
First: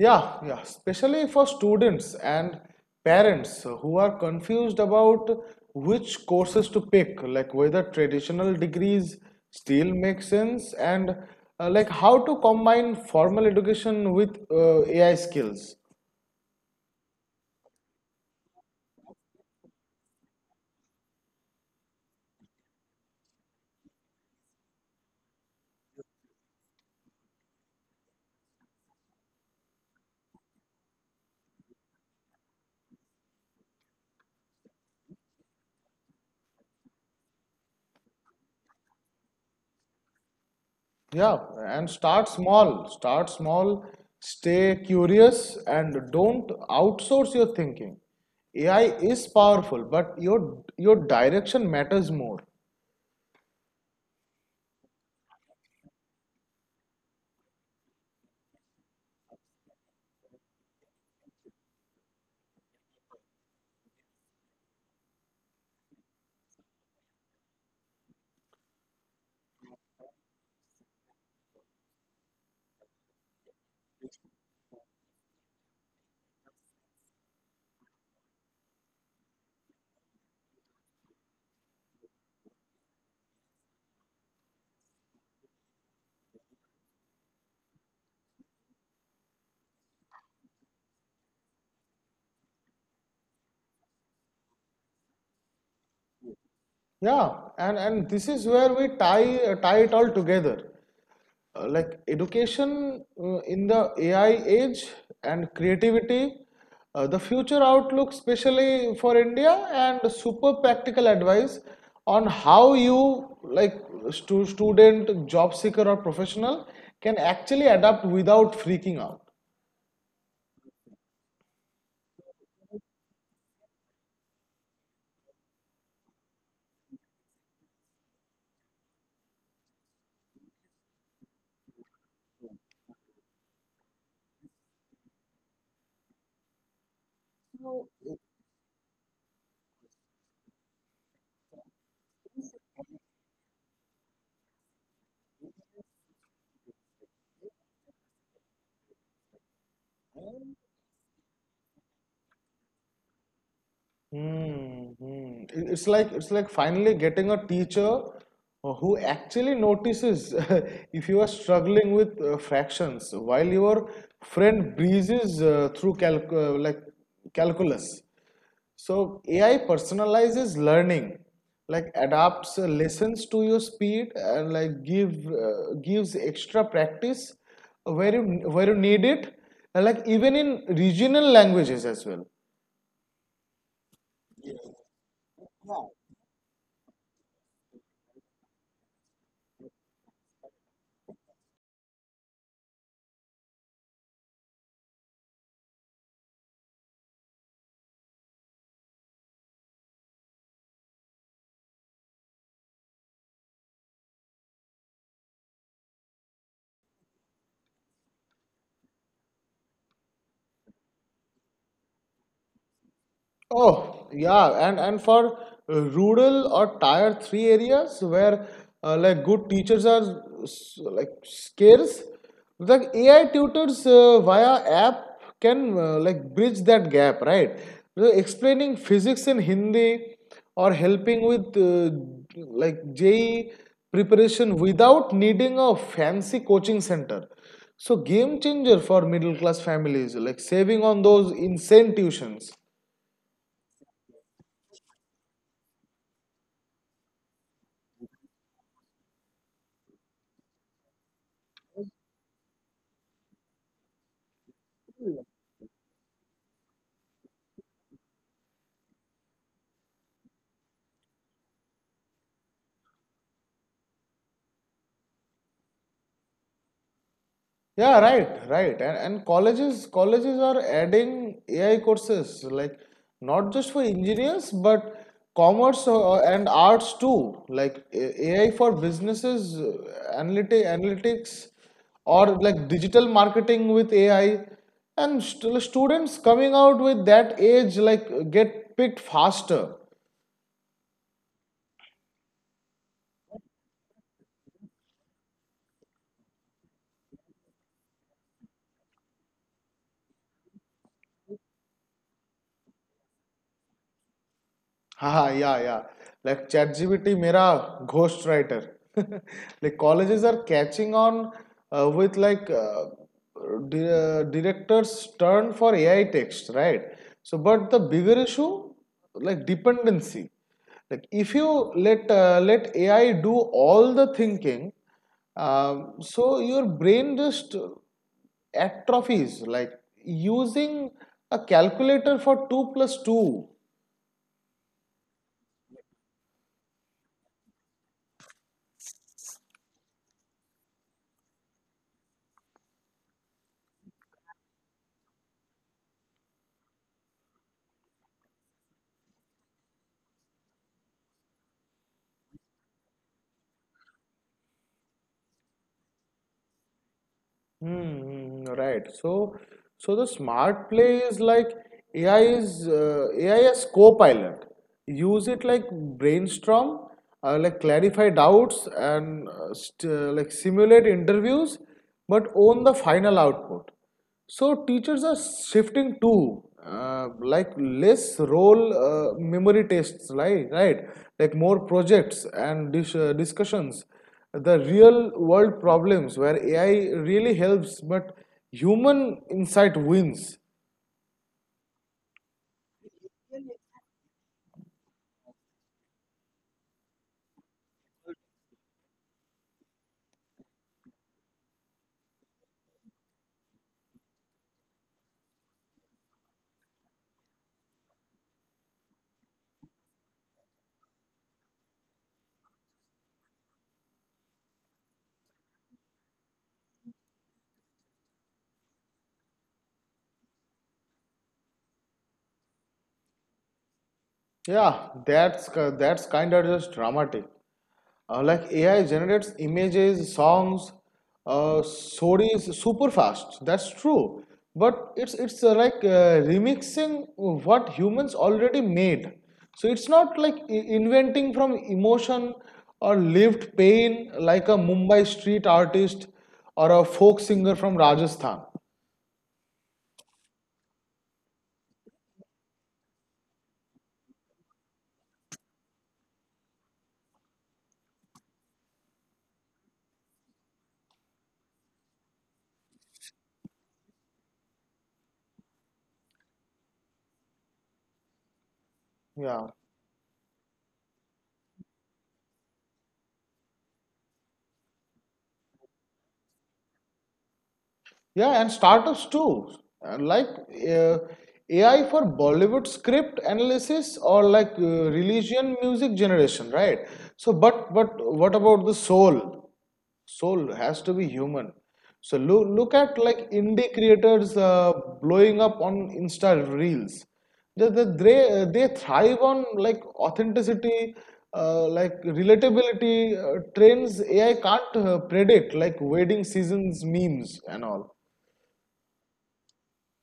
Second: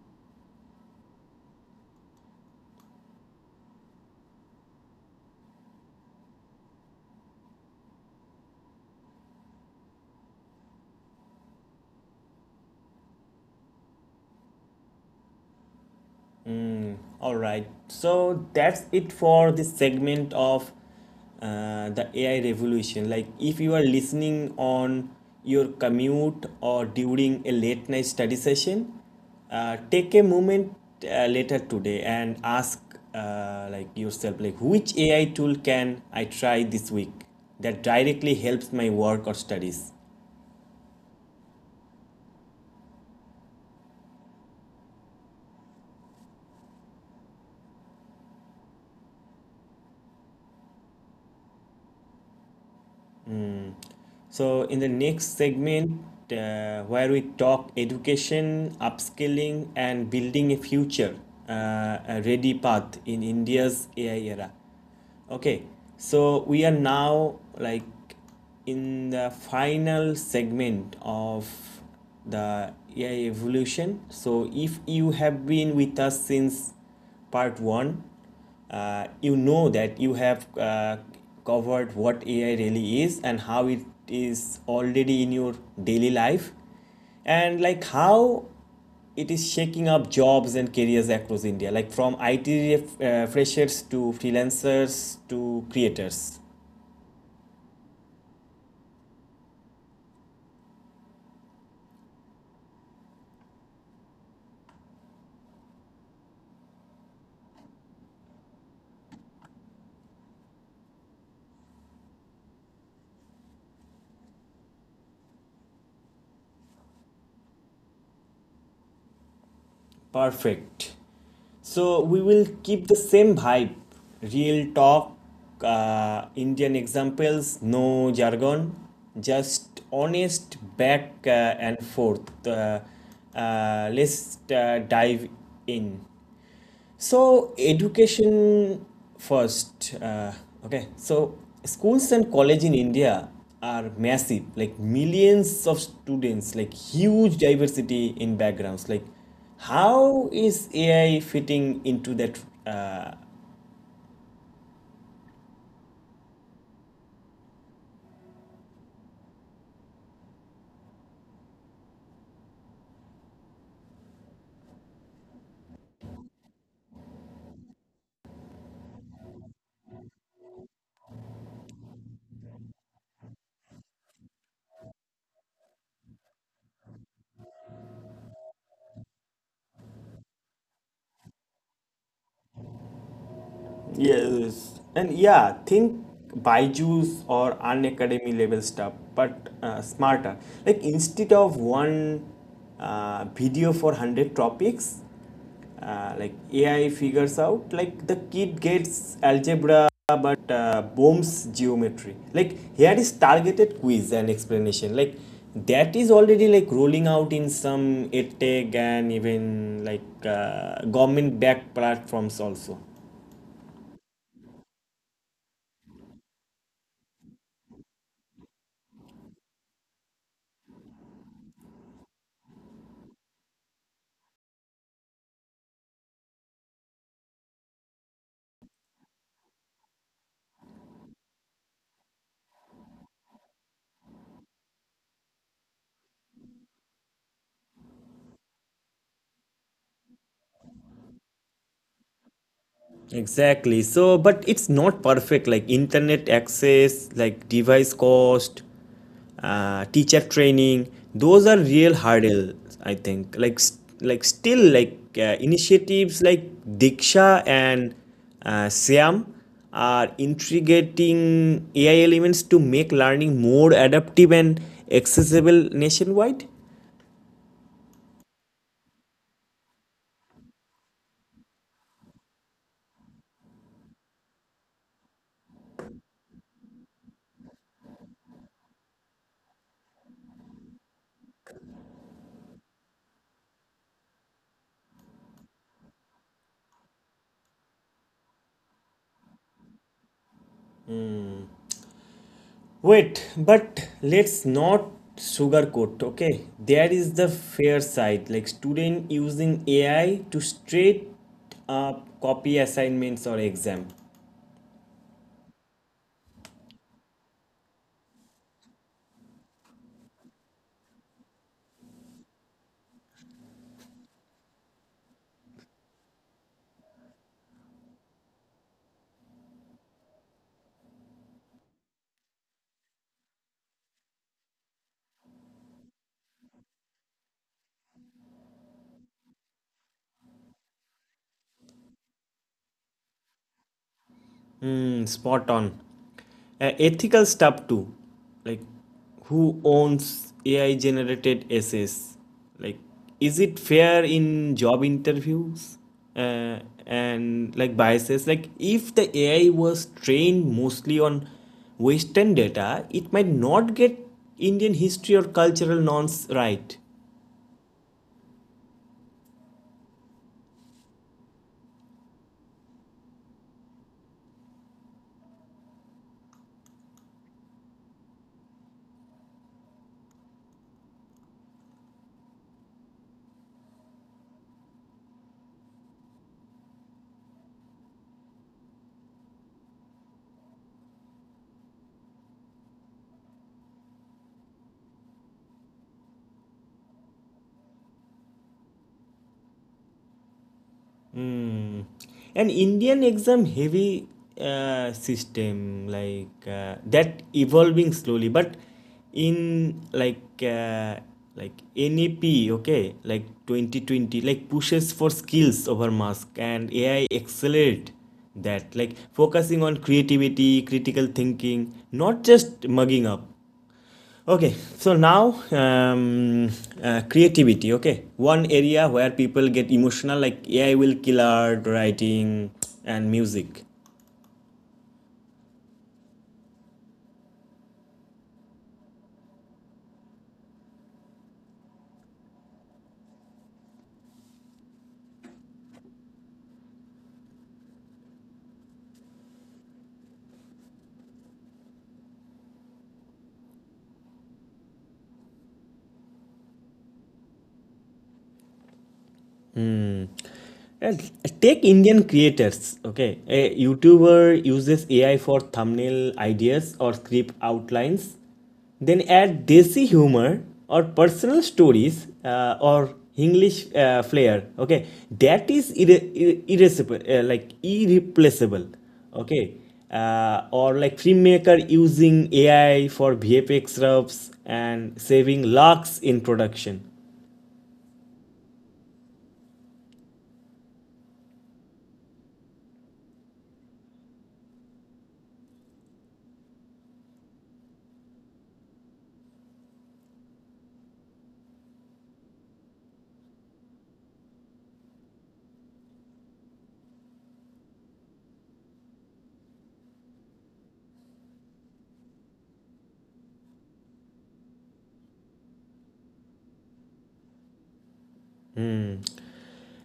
Speaker 2: Yeah, yeah, especially for students and parents who are confused about which courses to pick, like whether traditional degrees still make sense and like how to combine formal education with AI skills.
Speaker 1: All right, so that's it for this segment of the AI revolution. Like, if you are listening on your commute or during a late night study session, take a moment later today and ask like yourself, like, which AI tool can I try this week that directly helps my work or studies?
Speaker 2: Yeah, and start small, stay curious, and don't outsource your thinking. AI is powerful, but your direction matters more.
Speaker 1: So, in the next segment, where we talk education, upskilling, and building a future, a ready path in India's AI era. Okay, so we are now like in the final segment of the AI evolution. So if you have been with us since part one, you know that you have covered what AI really is and how it is already in your daily life, and like how it is shaking up jobs and careers across India, like from IT freshers to freelancers to creators.
Speaker 2: Yeah, and this is where we tie it all together. Like education in the AI age and creativity, the future outlook, especially for India, and super practical advice on how you, like student, job seeker, or professional, can actually adapt without freaking out.
Speaker 1: Perfect. So we will keep the same vibe, real talk, Indian examples, no jargon, just honest back and forth. Let's dive in. So, education first. Okay, so schools and college in India are massive, like millions of students, like huge diversity in backgrounds. Like, how is AI fitting into that? uh,
Speaker 2: It's like finally getting a teacher who actually notices if you are struggling with fractions while your friend breezes through calculus. So AI personalizes learning, like adapts lessons to your speed and gives extra practice where you need it, and like even in regional languages as well.
Speaker 1: Yes, and yeah, think Byju's or Unacademy level stuff, but smarter. Like instead of one video for hundred topics, like AI figures out. Like the kid gets algebra, but bombs geometry. Like here is targeted quiz and explanation. Like that is already like rolling out in some edtech and even like government-backed platforms also.
Speaker 2: Oh, yeah, and for rural or tier three areas where like good teachers are like scarce, the AI tutors via app can like bridge that gap, right? So explaining physics in Hindi or helping with like JE preparation without needing a fancy coaching center. So game changer for middle class families, like saving on those insane tuitions.
Speaker 1: Exactly. So, but it's not perfect. Like internet access, like device cost, teacher training. Those are real hurdles, I think. Like, s- like still, like initiatives like Diksha and Siam are integrating AI elements to make learning more adaptive and accessible nationwide.
Speaker 2: Yeah, right. And colleges are adding AI courses like not just for engineers but commerce and arts too. Like AI for businesses, analytics, or like digital marketing with AI. And students coming out with that age like get picked faster.
Speaker 1: Wait, but let's not sugarcoat, okay? There is the fair side, like student using AI to straight up copy assignments or exam.
Speaker 2: Yeah, yeah. Like ChatGPT, mera ghost writer. Like colleges are catching on with directors turn for AI text, right? So, but the bigger issue, like dependency. Like if you let AI do all the thinking, so your brain just atrophies. Like using a calculator for two plus two.
Speaker 1: Hmm, spot on. Ethical stuff too, like who owns ai generated essays, like is it fair in job interviews, uh, and like biases, like if the ai was trained mostly on western data, it might not get indian history or cultural nonce right.
Speaker 2: Right. So the smart play is like AI as co-pilot. Use it like brainstorm, like clarify doubts and st like simulate interviews, but own the final output. So teachers are shifting to like less role memory tests, right? Right, like more projects and discussions. The real world problems where AI really helps, but human insight wins.
Speaker 1: Mm. An Indian exam heavy system like that evolving slowly, but in like NAP, okay, like 2020, like pushes for skills over mask, and AI accelerate that, like focusing on creativity, critical thinking, not just mugging up. Okay, so now creativity. Okay, one area where people get emotional, like AI will kill art, writing, and music.
Speaker 2: Yeah, that's kind of just dramatic. Like AI generates images, songs, stories super fast. That's true, but it's remixing what humans already made. So it's not like inventing from emotion or lived pain like a Mumbai street artist or a folk singer from Rajasthan.
Speaker 1: Uh, Take Indian creators, okay? A YouTuber uses AI for thumbnail ideas or script outlines, then add desi humor or personal stories or English flair, okay? That is irreplaceable, irreplaceable,
Speaker 2: Yeah.
Speaker 1: okay? Or like filmmaker using AI for VFX rubs and saving lakhs in production.
Speaker 2: Yeah, and startups too. Uh, Like uh, AI for Bollywood script analysis or like religion music generation, right? But what about the soul? Soul has to be human. So look at like indie creators blowing up on Insta reels. They they they, they thrive on like authenticity, like relatability trends AI can't predict, like wedding seasons memes and all.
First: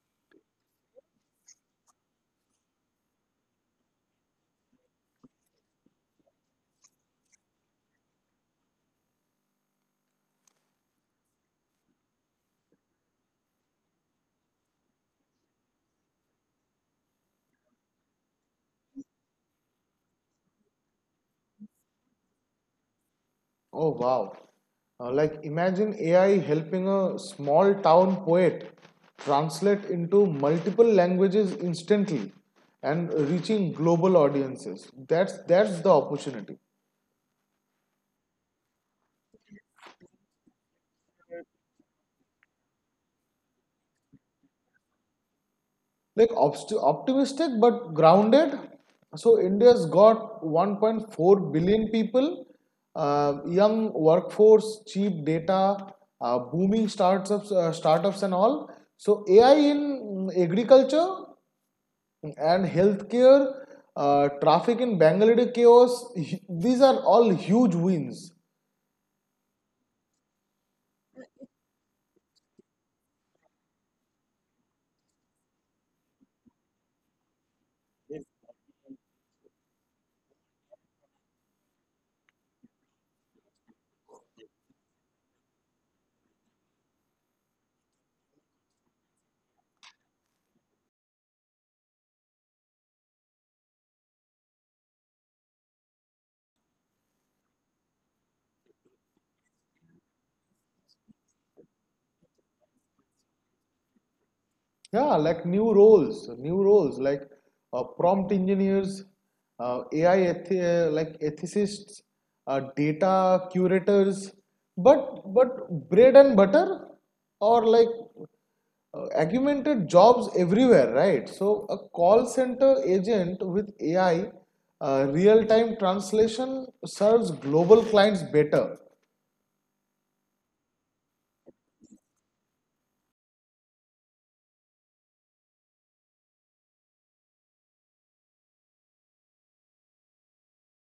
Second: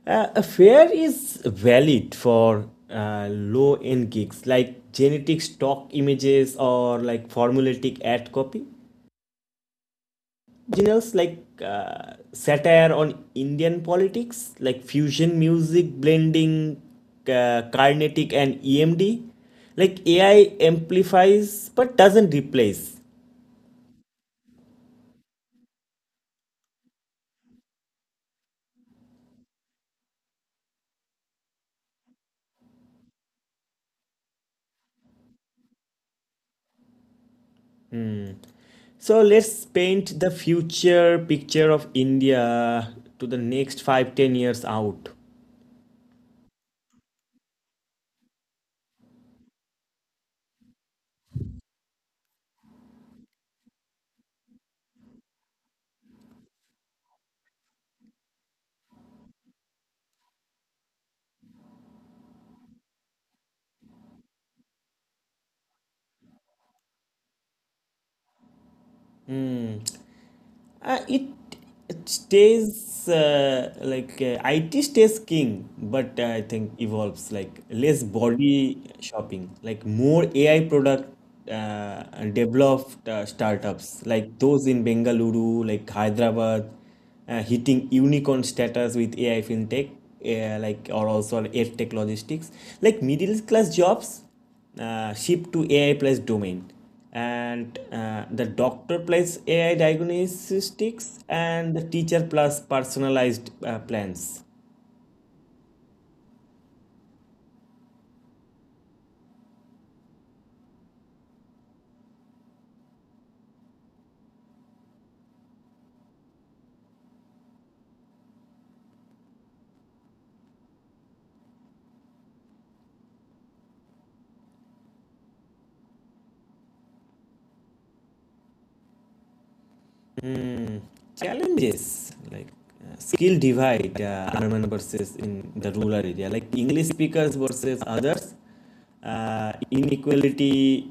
Speaker 1: A fare is valid for low end gigs like genetic stock images or like formulaic ad copy, genres like satire on Indian politics, like fusion music blending Carnatic and EMD. Like AI amplifies but doesn't replace.
Speaker 2: Oh wow. Like imagine AI helping a small town poet translate into multiple languages instantly and reaching global audiences. That's the opportunity.
Speaker 1: So let's paint the future picture of India to the next 5 10 years out.
Speaker 2: Like optimistic but grounded. So India's got 1.4 billion people, young workforce, cheap data, uh, startups and all. So AI in agriculture and healthcare, traffic in Bangalore chaos. These are all huge wins.
Speaker 1: Hmm. Uh, it, IT stays king, but I think evolves like less body shopping, like more AI product uh, developed startups like those in Bengaluru, like Hyderabad, hitting unicorn status with AI fintech, like or also edtech logistics, like middle class jobs shift to AI plus domain. And the doctor plus AI diagnostics and the teacher plus personalized plans.
Speaker 2: Yeah, like new roles like prompt engineers, AI eth- like ethicists, data curators. But bread and butter or like augmented jobs everywhere, right? So a call center agent with AI real-time translation serves global clients better.
Speaker 1: Hmm, challenges like skill divide, urban versus in the rural area, like English speakers versus others, inequality,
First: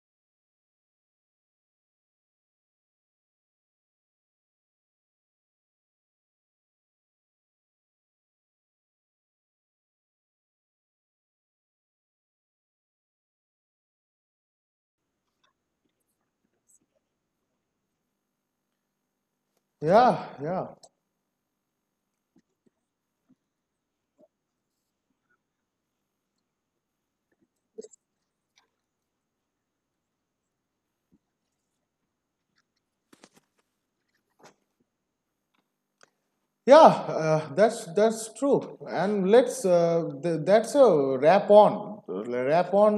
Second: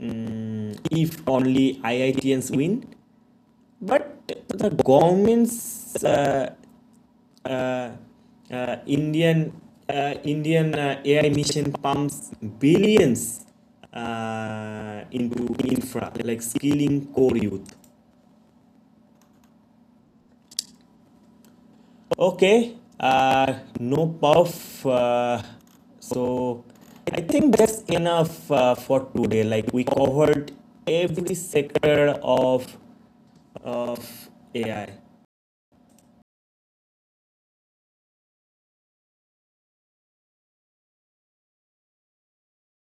Speaker 1: if only IITNs win. But the government's uh, uh, uh, Indian Indian AI mission pumps billions into infra like skilling core youth.
Speaker 2: Yeah, yeah.
Speaker 1: Okay, no puff. So I think that's enough for today. Like we covered every sector of AI.
Speaker 2: Yeah, that's true. And that's a wrap on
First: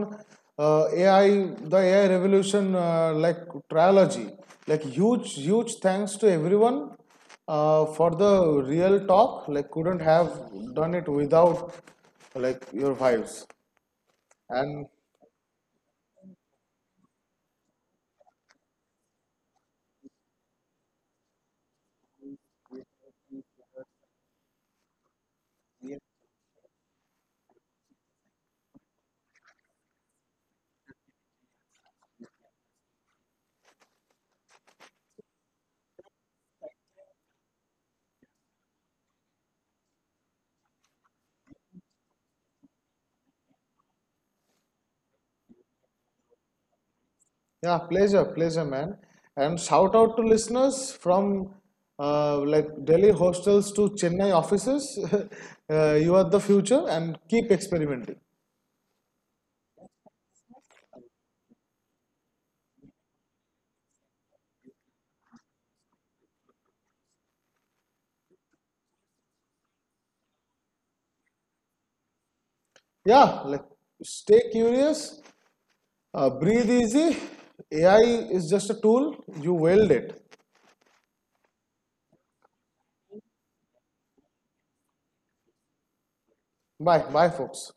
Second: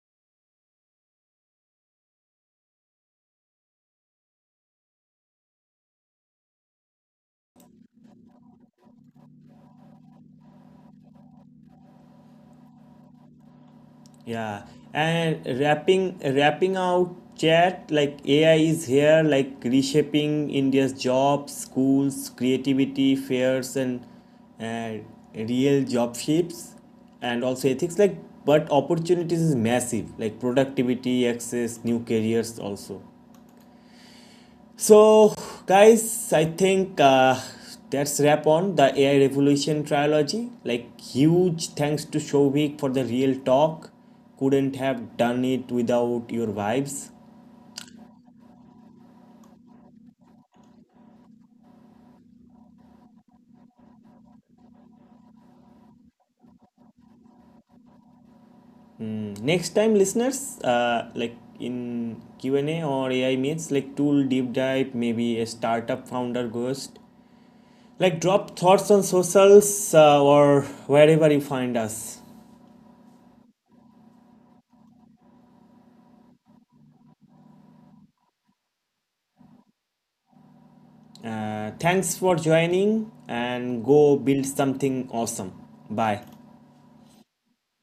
Speaker 2: uh, AI the AI revolution like trilogy. Like huge thanks to everyone for the real talk. Like couldn't have done it without like your vibes
Speaker 1: Yeah,
Speaker 2: and.
Speaker 1: and wrapping out chat, like AI is here, like reshaping India's jobs, schools, creativity, fairs, and and real job shapes, and also ethics. Like, but opportunities is massive. Like productivity, access, new careers also. So, guys, I think that's wrap on the AI Revolution trilogy. Like, huge thanks to Shovik for the real talk. Couldn't have done it without your vibes.
Speaker 2: Yeah, pleasure, man. And shout out to listeners from like Delhi hostels to Chennai offices. You are the future and keep experimenting.
Speaker 1: Next time, listeners, like in Q and A or AI meets, like tool deep dive, maybe a startup founder ghost. Like, drop thoughts on socials or wherever you find us.
Speaker 2: Yeah, like stay curious, breathe easy. AI is just a tool, you wield it.
Speaker 1: Thanks for joining and go build something awesome. Bye.
Speaker 2: Bye, bye, folks.